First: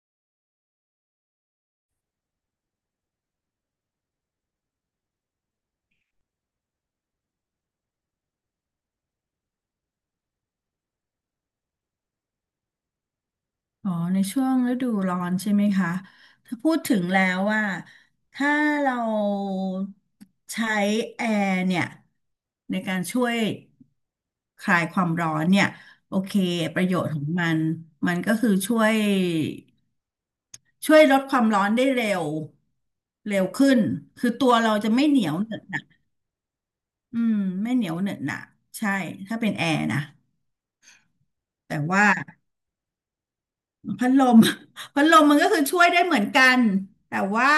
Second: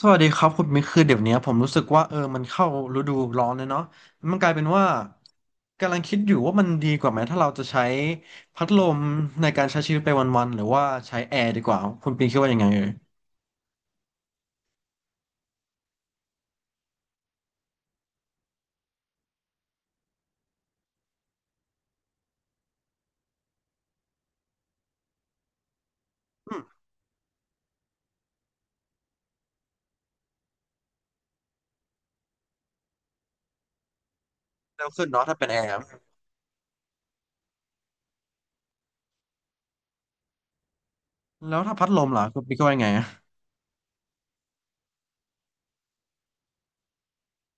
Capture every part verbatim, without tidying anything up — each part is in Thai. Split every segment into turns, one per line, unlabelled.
สวัสดีครับคุณมิกคือเดี๋ยวเนี้ยผมรู้สึกว่าเออมันเข้าฤดูร้อนเลยเนาะมันกลายเป็นว่ากำลังคิดอยู่ว่ามันดีกว่าไหมถ้าเราจะใช้พัดลมในการใช้ชีวิตไปวันๆหรือว่าใช้แอร์ดีกว่าคุณปิงคิดว่ายังไงเอ่ย
อ๋อในช่วงฤดูร้อนใช่ไหมคะถ้าพูดถึงแล้วว่าถ้าเราใช้แอร์เนี่ยในการช่วยคลายความร้อนเนี่ยโอเค
อืม
ประโยชน์ของมันมันก็คือช่วยช่วยลดความร้อนได้เร็วเร็วขึ้นคือตัวเรา
เร็
จะ
ว
ไม่
ขึ้น
เหนี
เนาะ
ยว
ถ้าเป็น
เหน
แอ
อะห
ร์
นะอืมไม่เหนียวเหนอะหนะใช่ถ้าเป็นแอร์นะ
แล้วถ้า
แต่
พัดล
ว่า
มล่ะคุณปิงคิดว่ายังไงอะ
พัดลม พัดลมมันก็คือช่วยได้เหมือนกันแต่ว่า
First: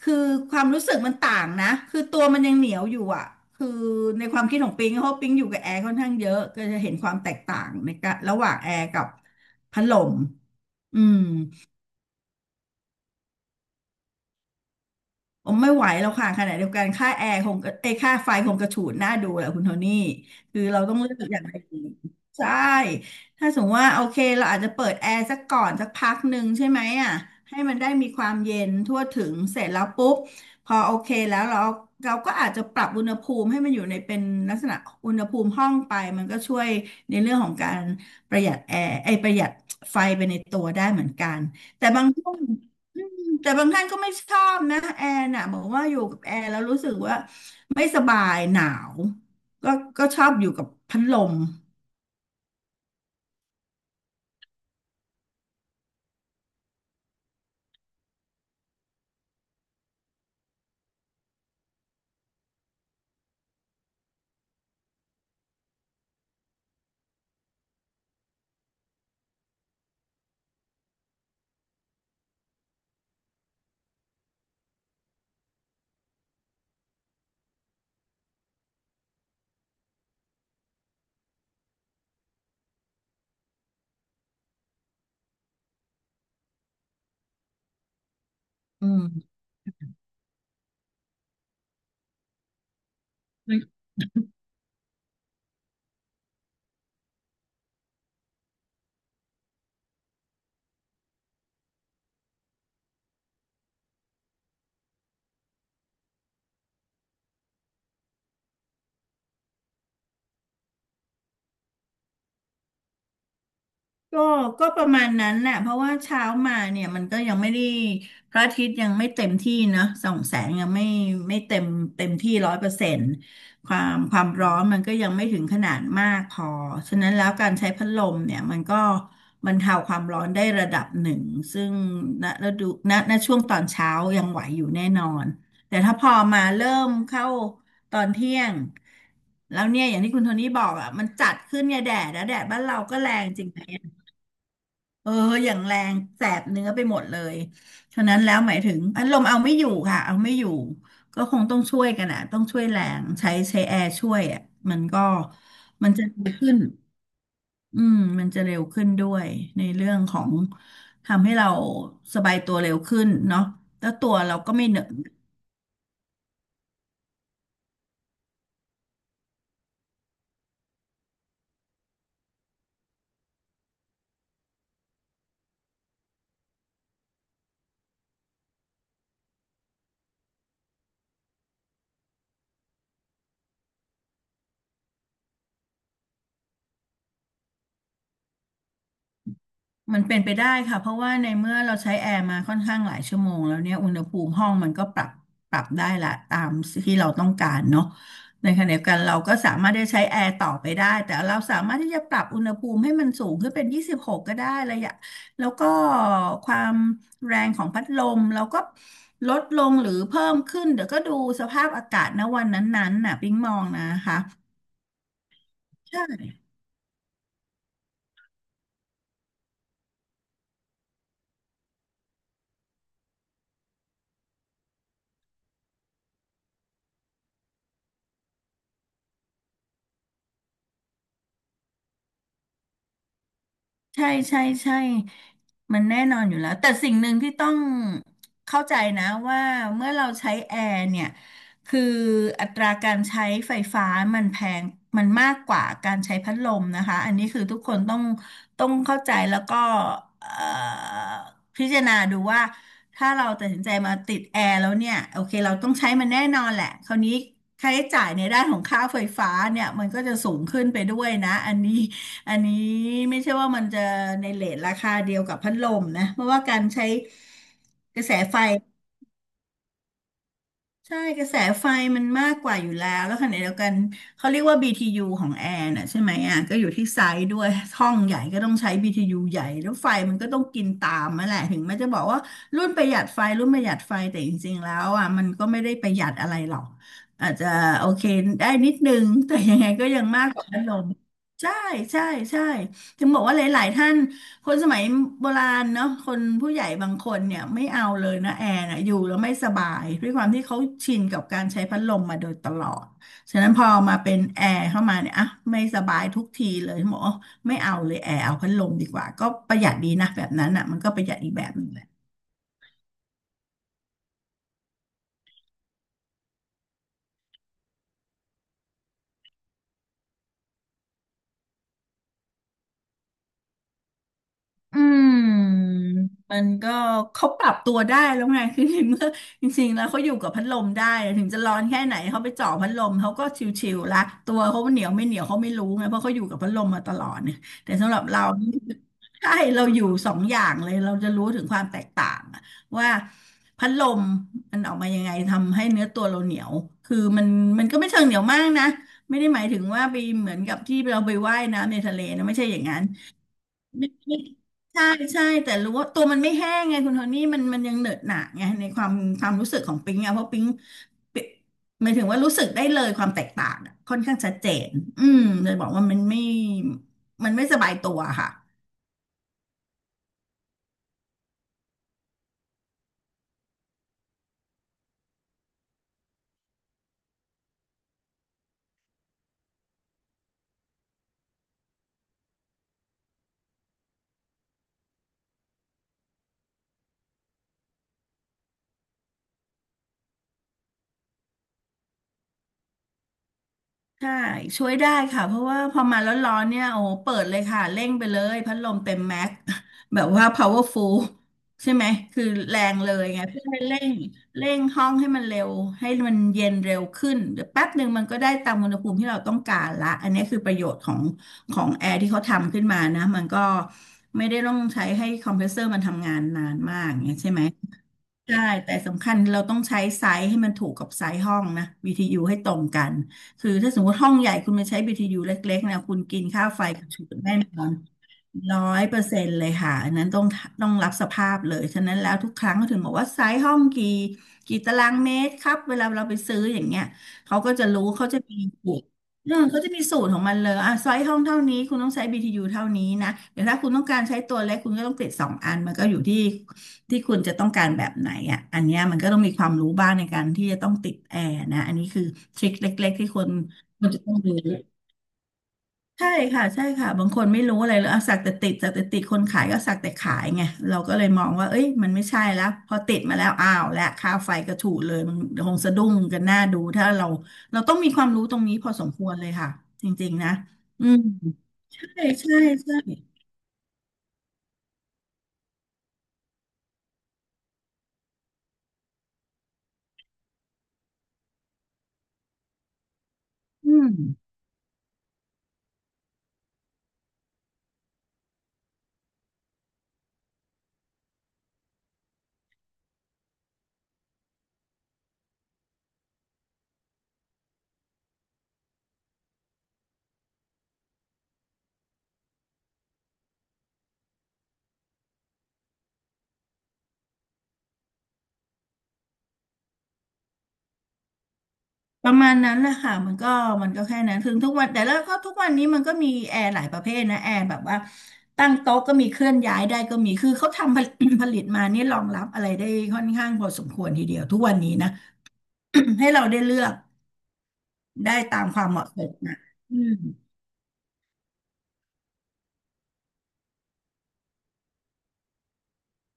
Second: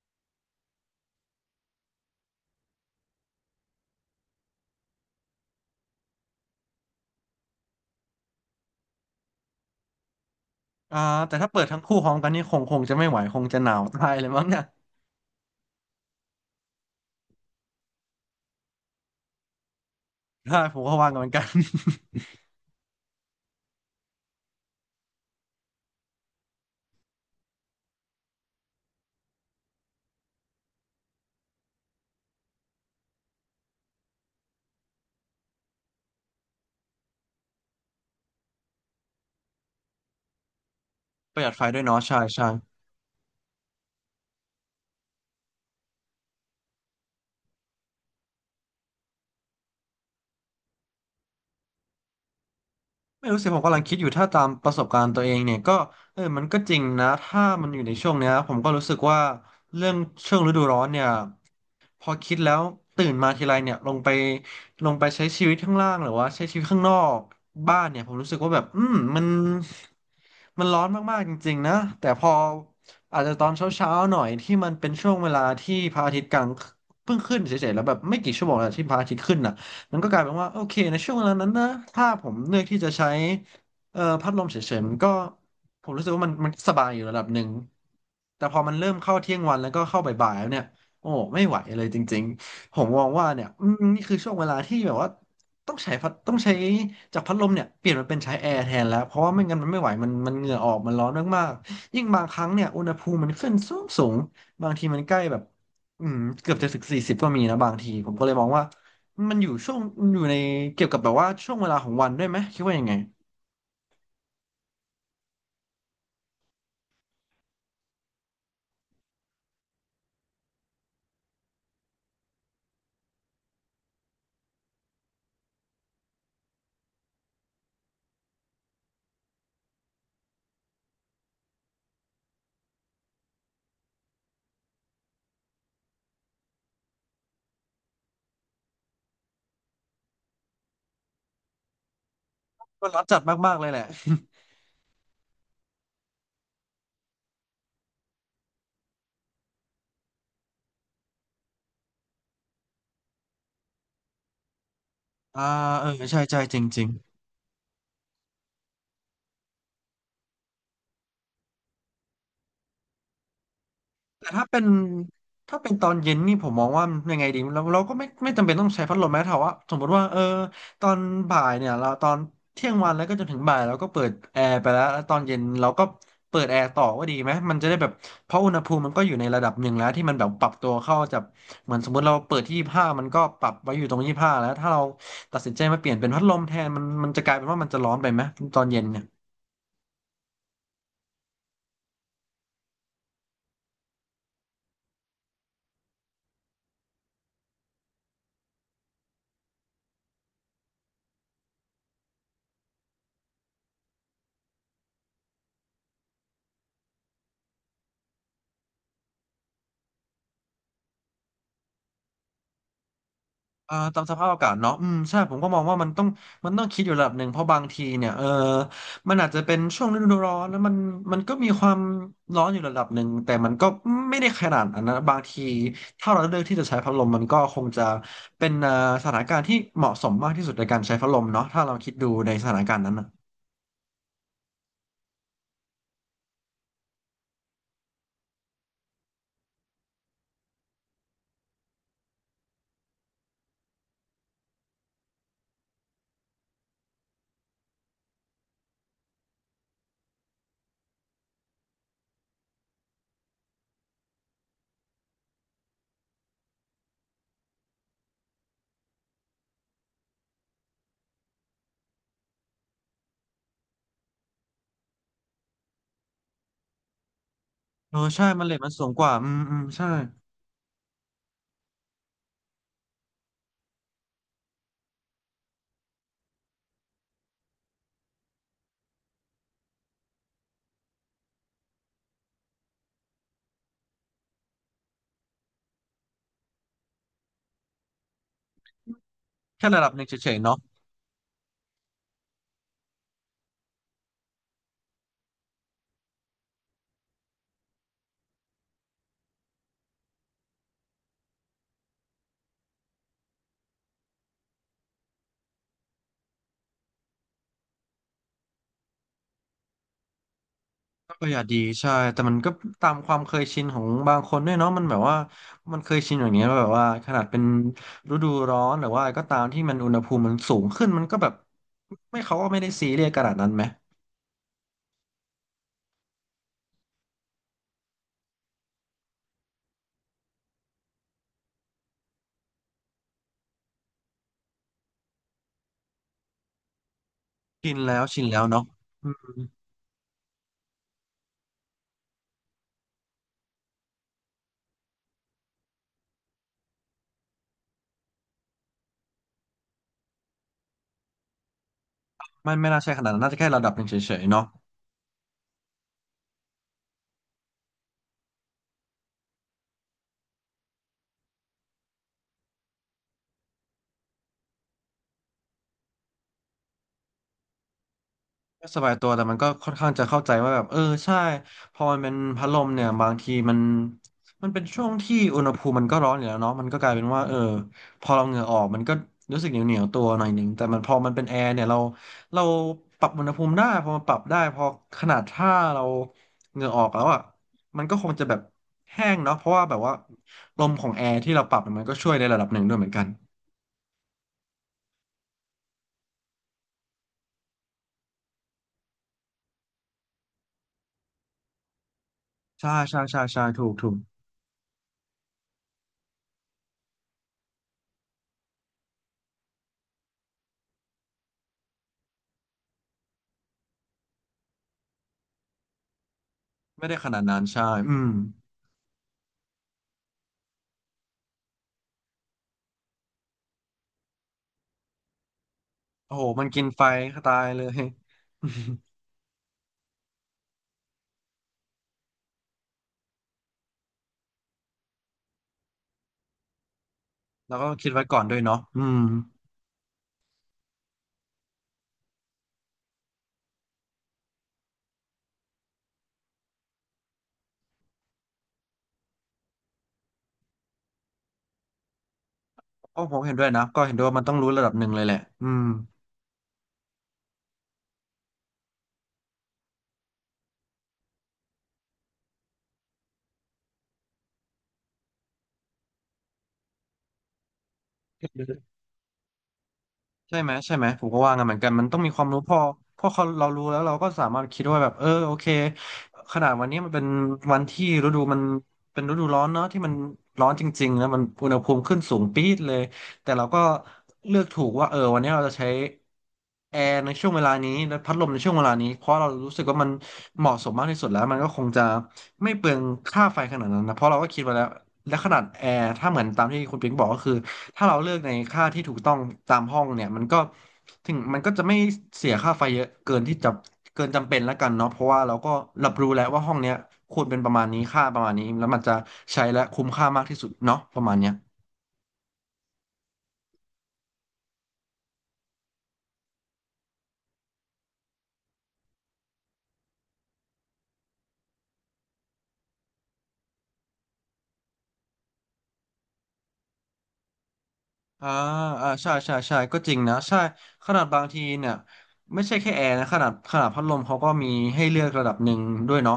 คือความรู้สึกมันต่างนะคือตัวมันยังเหนียวอยู่อ่ะคือในความคิดของปิงเพราะปิงอยู่กับแอร์ค่อนข้างเยอะก็จะเห็นความแตกต่างในการระหว่างแอร์กับพัดลม
อ่า
อืม
แต่ถ้าเปิดทั้งคู่พร้อมกันนี่คงคงจะไม่ไหวคงจะหนาวตายเลยมั้งเนี่ย
ผมไม่ไหวแล้วค่ะขณะเดียวกันค่าแอร์คงก็เอยค่าไฟคงกระฉูดน่าดูแหละคุณโทนี่
ใช่
คือ
ผ
เรา
มก็
ต้อง
วาง
เลื
กัน
อ
เห
ก
มือน
อ
กั
ย่าง
น
ไรดี ใช่ถ้าสมมติว่าโอเคเราอาจจะเปิดแอร์สักก่อนสักพักหนึ่งใช่ไหมอ่ะให้มันได้มีความเย็นทั่วถึงเสร็จแล้วปุ๊บพอโอเคแล้วเราเราก็อาจจะปรับอุณหภูมิให้มันอยู่ในเป็นลักษณะอุณหภูมิห้องไปมันก็ช่วยในเรื่องของการประหยัดแอร์ไอยประหยัดไฟไปในตัวได้เหมือนกั
ป
น
ระหยัดไฟด้วย
แต่
เนาะ
บาง
ใช่
ช่วง
ใช่
แต่บางท่านก็ไม่ชอบนะแอร์น่ะบอกว่าอยู่กับแอร์แล้วรู้สึกว่าไม่สบายหนาวก็ก็ชอบอยู่กับพัดลม
ไม่รู้สิผมกำลังคิดอยู่ถ้าตามประสบการณ์ตัวเองเนี่ยก็เออมันก็จริงนะถ้ามันอยู่ในช่วงเนี้ยผมก็รู้สึกว่าเรื่องช่วงฤดูร้อนเนี่ย พอคิดแล้วตื่นมาทีไรเนี่ยลงไปลงไปใช้ชีวิตข้างล่างหรือว่าใช้ชีวิตข้างนอกบ้านเนี่ยผมรู้สึกว่าแบบอืมมันมันร้อนมากๆจริงๆนะแต่พออาจจะตอนเช้าๆหน่อยที่มันเป็นช่วงเวลาที่พระอาทิตย์กลางเพิ่งขึ้นเฉยๆแล้วแบบไม่กี่ชั่วโมงแล้วที่พระอาทิตย์ขึ้นน่ะมันก็กลายเป็นว่าโอเคในช่วงเวลานั้นนะถ้าผมเลือกที่จะใช้เอ่อพัดลมเฉยๆมันก็ผมรู้สึกว่ามันมันสบายอยู่ระดับหนึ่งแต่พอมัน
อื
เริ่ม
ม
เข้าเที่ยงวันแล้วก็เข้าบ่ายๆแล้วเนี่ย โอ้ไม่ไหวเลยจริงๆผมมองว่าเนี่ยอืมนี่คือช่วงเวลาที่แบบว่าต้องใช้พัดต้องใช้จากพัดลมเนี่ยเปลี่ยนมาเป็นใช้แอร์แทนแล้วเพราะว่าไม่งั้นมันไม่ไหวมันมันเหงื่อออกมันร้อนมากๆยิ่งบางครั้งเนี่ยอุณหภูมิมันขึ้นสูงสูงบางทีมันใกล้แบบอืมเกือบจะถึงสี่สิบก็มีนะบางทีผมก็เลยมองว่ามันอยู่ช่วงอยู่ในเกี่ยวกับแบบว่าช่วงเวลาของวันด้วยไหมคิดว่ายังไง
ก็ก็ประมาณนั้นแหละเพราะว่าเช้ามาเนี่ยมันก็ยังไม่ได้พระอาทิตย์ยังไม่เต็มที่นะส่องแสงยังไม่ไม่เต็มเต็มที่ร้อยเปอร์เซ็นต์ความความร้อนมันก็ยังไม่ถึงขนาดมากพอฉะนั้นแล้วการใช้พัดลมเนี่ยมันก็บรรเทาความร้อนได้ระดับหนึ่งซึ่งณฤดูณณช่วงตอนเช้ายังไหวอยู่แน่นอนแต่ถ้าพอมาเริ่มเข้าตอนเที่ยงแล้วเนี่ยอย่างที่คุณโทนี่บอกอ่ะมันจัดขึ้นเนี่ยแดดนะแดดบ้านเรา
ก็
ก็
ร้อน
แร
จัด
งจริง
มาก
ไห
ๆ
ม
เลยแหละ
เอออย่างแรงแสบเนื้อไปหมดเลยฉะนั้นแล้วหมายถึงพัดลมเอาไม่อยู่ค่ะเอาไม่อยู่ก็คงต้องช่วยกันอ่ะต้องช่วยแรงใช้ใช้แอร์ช่วยอ่ะมันก็
อ่าเออ
มันจะ
ใช่
เร็ว
ใช่
ขึ้
จ
น
ริง
อืมมันจะเร็วขึ้นด้วยในเรื่องของทำให้เราสบายตัวเร็วขึ้นเนาะแล้วตัว
แต่
เรา
ถ้า
ก็
เป็น
ไม่เหนอะ
ถ้าเป็นตอนเย็นนี่ผมมองว่ายังไงดีเราเราก็ไม่ไม่จำเป็นต้องใช้พัดลมแม้แต่ว่าสมมติว่าเออตอนบ่ายเนี่ยเราตอนเที่ยงวันแล้วก็จนถึงบ่ายเราก็เปิดแอร์ไปแล้วแล้วตอนเย็นเราก็เปิดแอร์ต่อว่าดีไหมมันจะได้แบบเพราะอุณหภูมิมันก็อยู่ในระดับหนึ่งแล้วที่มันแบบปรับตัวเข้าจากเหมือนสมมติเราเปิดที่ยี่สิบห้ามันก็ปรับไว้อยู่ตรงยี่สิบห้าแล้วถ้าเราตัดสินใจมาเปลี่ยนเป็นพัดลมแทนมันมันจะกลายเป็นว่ามันจะร้อนไปไหมตอนเย็นเนี่ย
มันเป็นไปได้ค่ะเพราะว่าในเมื่อเราใช้แอร์มาค่อนข้างหลายชั่วโมงแล้วเนี่ยอุณหภูมิห้องมันก็ปรับปรับได้ละตามที่เราต้องการเนาะในขณะเดียวกันเราก็สามารถได้ใช้แอร์ต่อไปได้แต่เราสามารถที่จะปรับอุณหภูมิให้มันสูงขึ้นเป็นยี่สิบหกกก็ได้ระยะแล้วก็ความแรงของพัดลมเราก็ลดลงหรือเพิ่มขึ้นเดี๋ยวก็ดูสภาพอากาศณวันนั้นๆน่ะปิ๊งมอง
อ่า
นะ
ตามส
คะ
ภาพอากาศเนาะอืมใช่ผมก็มองว่ามัน
ใช่
ต้องมันต้องคิดอยู่ระดับหนึ่งเพราะบางทีเนี่ยเออมันอาจจะเป็นช่วงฤดูร้อนแล้วมันมันก็มีความร้อนอยู่ระดับหนึ่งแต่มันก็ไม่ได้ขนาดนั้นนะบางทีถ้าเราเลือกที่จะใช้พัดลมมันก็คงจะเป็นอ่อสถานการณ์ที่เหมาะสมมากที่สุดในการใช้พัดลมเนาะถ้าเราคิดดูในสถานการณ์นั้นนะ
ใช่ใช่ใช่มันแน่นอนอยู่แล้วแต่สิ่งหนึ่งที่ต้องเข้าใจนะว่าเมื่อเราใช้แอร์เนี่ยคืออัตราการใช้ไฟฟ้ามันแพงมันมากกว่าการใช้พัดลมนะคะอันนี้คือทุกคนต้องต้องเข้าใจแล้วก็เอ่อพิจารณาดูว่าถ้าเราตัดสินใจมาติดแอร์แล้วเนี่ยโอเคเราต้องใช้มันแน่นอนแหละคราวนี้ค่าใช้จ่ายในด้านของค่าไฟฟ้าเนี่ยมันก็จะสูงขึ้นไปด้วยนะอันนี้ อันนี้ไม่ใช่ว่ามันจะในเรทราคาเดียวกับพัดลมนะเพราะว่าการใช้
เอ
ก
อ
ระแส
ใช่
ไฟ
มันเลยมันสูงกว่าอืมอืมใช่
ใช่กระแสไฟมันมากกว่าอยู่แล้วแล้วขณะเดียวกันเขาเรียกว่า b t ูของแอร์น่ะใช่ไหมอ่ะก็อยู่ที่ไซส์ด้วยห้องใหญ่ก็ต้องใช้ บี ที ยู ใหญ่แล้วไฟมันก็ต้องกินตามมาแหละถึงแม้จะบอกว่ารุ่นประหยัดไฟรุ่นประหยัดไฟแต่จริงๆแล้วอ่ะมันก็ไม่ได้ประหยัดอะไรหรอกอาจจะโอเคได้นิดนึงแต่ยัง
แค่
ไง
ระ
ก็
ดับห
ยั
นึ่
ง
ง
มา
เฉ
กก
ยๆ
ว่า
เนาะ
พัดลมใช่ใช่ใช่ถึงบอกว่าหลายๆท่าน คนสมัยโบราณเนาะคนผู้ใหญ่บางคนเนี่ยไม่เอาเลยนะแอร์นะอยู่แล้วไม่สบายด้วยความที่เขาชินกับการใช้พัดลมมาโดยตลอดฉะนั้นพอมาเป็นแอร์เข้ามาเนี่ยอ่ะไม่สบายทุกทีเลยหมอกว่าไม่เอาเลยแอร์เอาพัดลมดีกว่าก็ประหยัดดีนะแบบนั้นอ่ะมันก็ประหยัด
ป
อี
ระ
ก
หยั
แบ
ด
บ
ดี
หนึงแหละ
ใช่แต่มันก็ตามความเคยชินของบางคนด้วยเนาะมันแบบว่ามันเคยชินอย่างเงี้ยแบบว่าขนาดเป็นฤดูร้อนหรือว่าอะไรก็ตามที่มันอุณหภูมิมันสูงขึ้นมันก็แบบไม่เขาก็ไม่ได้ซีเรียสขนาดนั้นไหม
อืมมันก็เขาปรับตัวได้แล้วไง คือในเมื่อจริงๆแล้วเขาอยู่กับพัดลมได้ถึงจะร้อนแค่ไหนเขาไปเจ่อพัดลมเขาก็ชิวๆละตัวเขาเหนียวไม่เหนียวเขาไม่รู้ไงเพราะเขาอยู่กับพัดลมมาตลอดเนี่ย
ชิ
แต่
น
สำห
แล้
รั
ว
บ
ชิ
เรา
นแล้วเนาะอื
ใช่
ม
เราอยู่สองอย่างเลยเราจะรู้ถึงความแตกต่างอะว่าพัดลมมันออกมายังไงทำให้เนื้อตัวเราเหนียวคือมันมันก็ไม่เชิงเหนียวมากนะไม่ได้หมายถึงว่าไปเหมือนกับที่เราไปว่ายน้ำในทะเลนะไม่ใช่
มั
อ
น
ย่าง
ไม่
นั้
น่า
น
ใช่ขนาดนั้นน่าจะแค่ระดับหนึ่
ไม่
งเฉ
ไม่
ยๆเนาะ
ใช่ใช่แต่รู้ว่าตัวมันไม่แห้งไงคุณโทนี่มันมันยังเหนอะหนะไงในความความรู้สึกของปิ๊งอะเพราะปิ๊งปิ๊งหมายถึงว่ารู้สึกได้เลยความแตกต่างอะค่อนข้างชัดเจนอืมเลยบอกว่ามันไม่มันไม่สบายตัวค่ะ
ก็สบายตัวแต่มันก็ค่อนข้างจะเข้าใจว่าแบบเออใช่พอมันเป็นพัดลมเนี่ยบางทีมันมันเป็นช่วงที่อุณหภูมิมันก็ร้อนอยู่แล้วเนาะมันก็กลายเป็นว่าเออพอเราเหงื่อออกมันก็รู้สึกเหนียวเหนียวตัวหน่อยหนึ่งแต่มันพอมันเป็นแอร์เนี่ยเราเราปรับอุณหภูมิได้พอมันปรับได้พอขนาดถ้าเราเหงื่อออกแล้วอ่ะมันก็คงจะแบบแห้งเนาะเพราะว่าแบบว่าลมของแอร์ที่เราปรับเนี่ยมันก็ช่วยในระดับหนึ่งด้วยเหมือนกัน
ใช่ช่วยได้ค่ะเพราะว่าพอมาร้อนๆเนี่ยโอ้โหเปิดเลยค่ะเร่งไปเลยพัดลมเต็มแม็กซ์ แบบว่า powerful ใช่ไหมคือแร
ใช่
งเล
ใช่
ยไง
ใช่
เพื่
ใช่
อให้
ถูก
เร่
ถู
ง
ก
เร่งห้องให้มันเร็วให้มันเย็นเร็วขึ้นเดี๋ยวแป๊บหนึ่งมันก็ได้ตามอุณหภูมิที่เราต้องการละอันนี้คือประโยชน์ของของแอร์ที่เขาทำขึ้นมานะมันก็ไม่ได้ต้องใช้ให้คอมเพรสเซอร์มันทำงานนานมา
ไม่
กอ
ได้
ย่าง
ข
เงี้ย
นาด
ใช่
นั้
ไห
น
ม
ใช่อืม
ใช่ แต่สำคัญเราต้องใช้ไซส์ให้มันถูกกับไซส์ห้องนะ บี ที ยู ให้ตรงกัน คือถ้าสมมติห้องใหญ่คุณมาใช้ บี ที ยู เล็กๆนะคุณ
โอ้
กิ
โห
น
มั
ค่า
นกิ
ไฟ
นไฟ
กับฉุด
ก็
แน่
ตาย
น
เล
อ
ย
น ร้อ ยเปอร์เซ็นต์เลยค่ะอันนั้นต้องต้องรับสภาพเลยฉะนั้นแล้วทุกครั้งเขาถึงบอกว่าไซส์ห้องกี่กี่ตารางเมตรครับเวลาเราไปซื้ออย่างเงี้ยเขาก็
แล้ว
จะ
ก็
รู้
คิดไว้
เขาจะ
ก่อน
มี
ด้วยเนาะ
สูต
อื
ร
ม
เออเขาจะมีสูตรของมันเลยอ่ะไซส์ห้องเท่านี้คุณต้องใช้ บี ที ยู เท่านี้นะเดี๋ยวถ้าคุณต้องการใช้ตัวเล็กคุณก็ต้องติดสองอันมันก็อยู่ที่ที่คุณจะต้องการแบบไหนอ่ะอันเนี้ยมันก็ต้องมีความรู้บ้างในการที่จะต้องติดแอร์นะอันนี้คือทริคเล็ก
ก็
ๆที่
ผ
ค
ม
น
เห็นด้วยนะ ก็
ควร
เห็นด้
จะ
วย
ต้อ
ว่า
ง
มันต้อ
รู้
งรู้ระดับหนึ่งเลยแหละอืม
ใช่ค่ะใช่ค่ะบางคนไม่รู้อะไรเลยอะสักแต่ติดสักแต่ติดคนขายก็สักแต่ขายไงเราก็เลยมองว่าเอ้ยมันไม่ใช่แล้วพอติดมาแล้วอ้าวและค่าไฟก็ถูกเลยมันคงสะดุ้งกันหน้าดูถ้าเราเราต้องมีความรู้ตรงนี้พอสมควรเลยค่ะจริงๆนะ
ใช่ไหมใช่ไห
อื
ม
ม
ผมก็ว่างั้นเหมือนกันมั
ใช่
นต้องมีความ
ใช่
รู้พอ
ใช่
พอเขาเรารู้แล้วเราก็สามารถคิดว่าแบบเออโอเคขนาดวันนี้มันเป็นวันที่ฤดูมันเป็นฤดูร้อนเนาะที่มันร้อนจริงๆแล้วมันอุณหภูมิขึ้นสูงปี๊ดเลยแต่เราก็
อืม
เลือกถูกว่าเออวันนี้เราจะใช้แอร์ในช่วงเวลานี้และพัดลมในช่วงเวลานี้เพราะเรารู้สึกว่ามันเหมาะสมมากที่สุดแล้วมันก็คงจะไม่เปลืองค่าไฟขนาดนั้นนะเพราะเราก็คิดไว้แล้วและขนาดแอร์ถ้าเหมือนตามที่คุณปิ๊งบอกก็คือ ถ้าเราเลือกในค่าที่ถูกต้องตามห้องเนี่ยมันก็ถึงมันก็จะไม่เสียค่าไฟเยอะเกินที่จะเกินจำเป็นแล้วกันเนาะเพราะว่าเราก็รับรู้แล้วว่าห้องเนี้ยควรเป็นประมาณนี้ค่าประมาณนี้แล้วมันจะใช้และคุ้มค่ามากที่สุดเนาะประมาณเนี้ย
ประมาณนั้นแหละค่ะมันก็มันก็แค่นั้นถึงทุกวันแต่แล้วก็ทุกวันนี้มันก็มีแอร์หลายประเภทนะแอร์แบบว่าตั้งโต๊ะก็มีเคลื่อนย้ายได้ก็มีคือเขาทำผลิต ผลิตมานี่รองรับอะไรได้ค่อนข้างพอสมควรทีเดียวทุกวันนี้นะ ให้เราได้เลือกได้
อ่า
ตามความเห
อ่า
มาะส
ใช่
ม
ใช่
นะ
ใช่
อื
ก็จ
ม
ริงนะใช่ขนาดบางทีเนี่ยไม่ใช่แค่แอร์นะขนาดขนาดพัดลมเขาก็มีให้เลือกระดับหนึ่งด้วยเนาะ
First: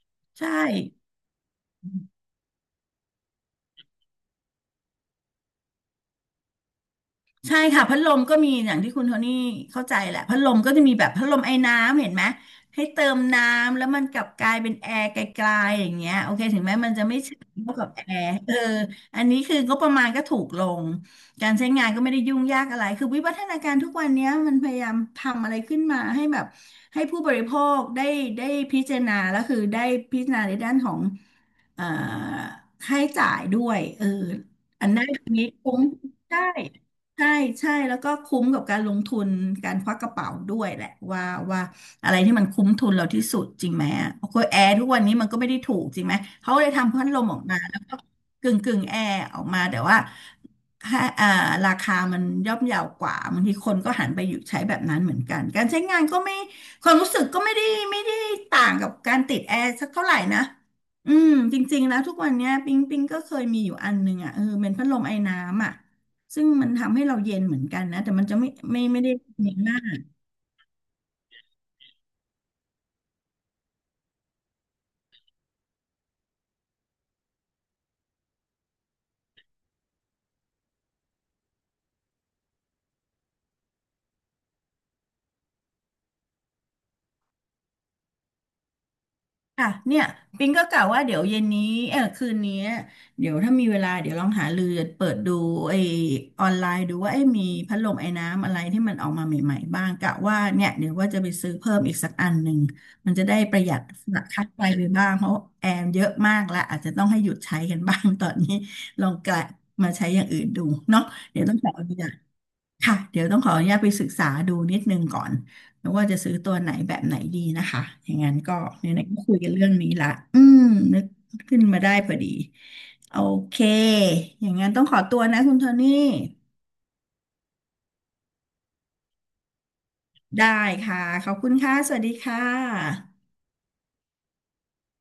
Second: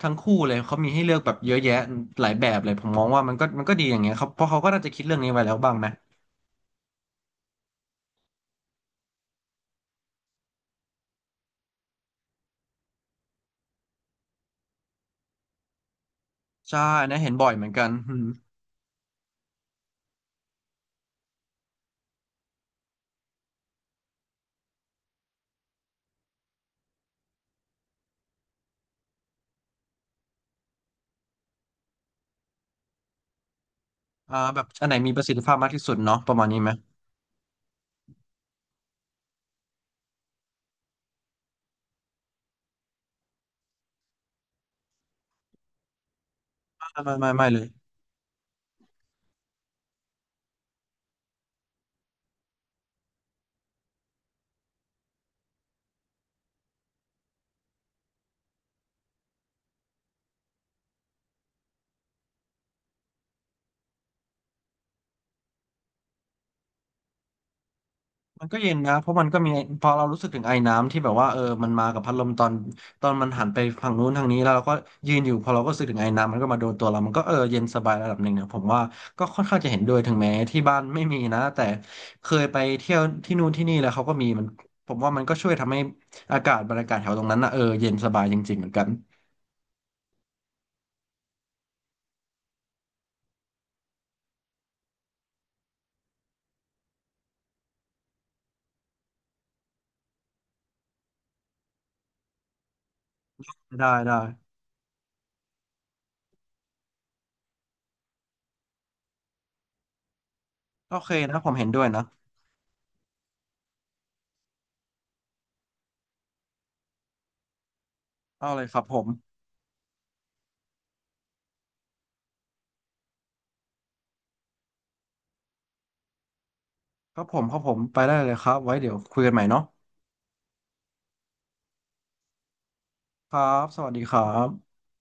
ทั้งคู่
ใช่
เลยเขามีให้เลือกแบบเยอะแยะหลายแบบเลยผมมองว่ามันก็มันก็ดีอย่างเงี้ยครับเพราะเขาก็น่าจะคิดเรื่องนี้ไว้แล้วบ้างไหม
ใช่ค่ะพัดลมก็มีอย่างที่คุณโทนี่เข้าใจแหละพัดลมก็จะมีแบบพัดลมไอ้น้ำเห็นไหมให้เติมน้ำแล้วมันกลับกลายเป็นแอร์ไกลๆอย่างเงี้ยโอเคถึงแม้
ใช่
มันจะ
อัน
ไม่
นะเห็
ใช่
นบ่อยเหมือน
เท่า
กั
กับ
น
แอ
อืม
ร์เอออันนี้คืองบประมาณก็ถูกลงการใช้งานก็ไม่ได้ยุ่งยากอะไรคือวิวัฒนาการทุกวันเนี้ยมันพยายามทำอะไรขึ้นมาให้แบบให้ผู้บริโภคได้ได้พิจารณาแล้วคือได้พิจารณาในด้านของเอ่อค่าใช้จ่ายด้วยเออ
อ่าแบบอั
อั
น
น
ไหน
นั้น
มีประ
อั
สิ
น
ทธิ
นี้
ภาพมาก
คุ้ม
ที่สุดเนาะประ
ได้
มาณนี้ไหม
ใช่ใช่แล้วก็คุ้มกับการลงทุนการควักกระเป๋าด้วยแหละว่าว่าอะไรที่มันคุ้มทุนเราที่สุดจริงไหมอ่ะโอ้โหแอร์ทุกวันนี้มันก็ไม่ได้ถูกจริงไหมเขาเลยทำพัด
ไม่
ลม
ไม่
ออก
ไม่่
มา
เลย
แล้วก็กึ่งกึ่งแอร์ออกมาแต่ว่าค่าอ่าราคามันย่อมเยาวกว่าบางทีคนก็หันไปอยู่ใช้แบบนั้นเหมือนกันการใช้งานก็ไม่ความรู้สึกก็ไม่ได้ไม่ได้ต่างกับการติดแอร์สักเท่าไหร่นะอืมจริงๆแล้วทุกวันเนี้ยปิงปิงก็เคยมีอยู่อันหนึ่งอ่ะเออเป็นพัดลมไอน้ำอ่ะ ซึ่งมันทำให้เราเย็นเหมือนกันนะแต่มันจะ
มั
ไม่
นก็เย็น
ไม่
นะ
ไม่
เพ
ได้
ราะมันก็มี
เย็นมา
พอ
ก
เรารู้สึกถึงไอน้ำที่แบบว่าเออมันมากับพัดลมตอนตอนมันหันไปฝั่งนู้นทางนี้แล้วเราก็ยืนอยู่พอเราก็รู้สึกถึงไอน้ำมันก็มาโดนตัวเรามันก็เออเย็นสบายระดับหนึ่งเนี่ยผมว่าก็ค่อนข้างจะเห็นด้วยถึงแม้ที่บ้านไม่มีนะแต่เคยไปเที่ยวที่นู่นที่นี่แล้วเขาก็มีมันผมว่ามันก็ช่วยทำให้อากาศบรรยากาศแถวตรงนั้นนะเออเย็นสบายจริงๆเหมือนกัน
ค่ะเนี่ยปิงก็กะว่าเดี๋ยวเย็นนี้เออคืนนี้เดี๋ยวถ้ามีเวลาเดี๋ยวลองหาเรือเปิดดูไอออนไลน์ดูว่าไอยมีพัดลมไอน้ำอะไรที่มันออกมาใหม่ๆบ้างกะว่าเนี่ยเดี๋ยวว่าจะไปซื้อเพิ่มอีกสักอันหนึ่งมันจะได้ประหยัด
ได้ได้
ค่าไฟไปบ้างเพราะแอร์เยอะมากแล้วอาจจะต้องให้หยุดใช้กันบ้างตอนนี้ลองกะมาใช้อย่างอื่นดู
โอ
เนาะ
เคนะ
เดี๋ยว
ผ
ต้
ม
อง
เห็
ข
น
อ
ด้
อ
วย
นุ
นะ
ญาต ค่ะเดี๋ยวต้องขออนุญาตไปศึกษาดูนิดนึงก่อนว่าจะซื้อตัวไหนแบบไหนดีนะคะอย่างนั้น
เอา
ก็
เลยครับผ
ไหน
ม
ๆก็คุยกันเรื่องนี้ละอืมนึกขึ้นมาได้พอดีโอเคอย่างนั้นต้องขอตัวนะคุณโทนี่
ครับผม ครับผม ไปได้เลยครับ ไว้เดี๋ยวคุยกันใหม่เนาะ
ได้ค่ะขอบคุณค่ะสวัสดีค่ะ
ครับ สวัสดีครับ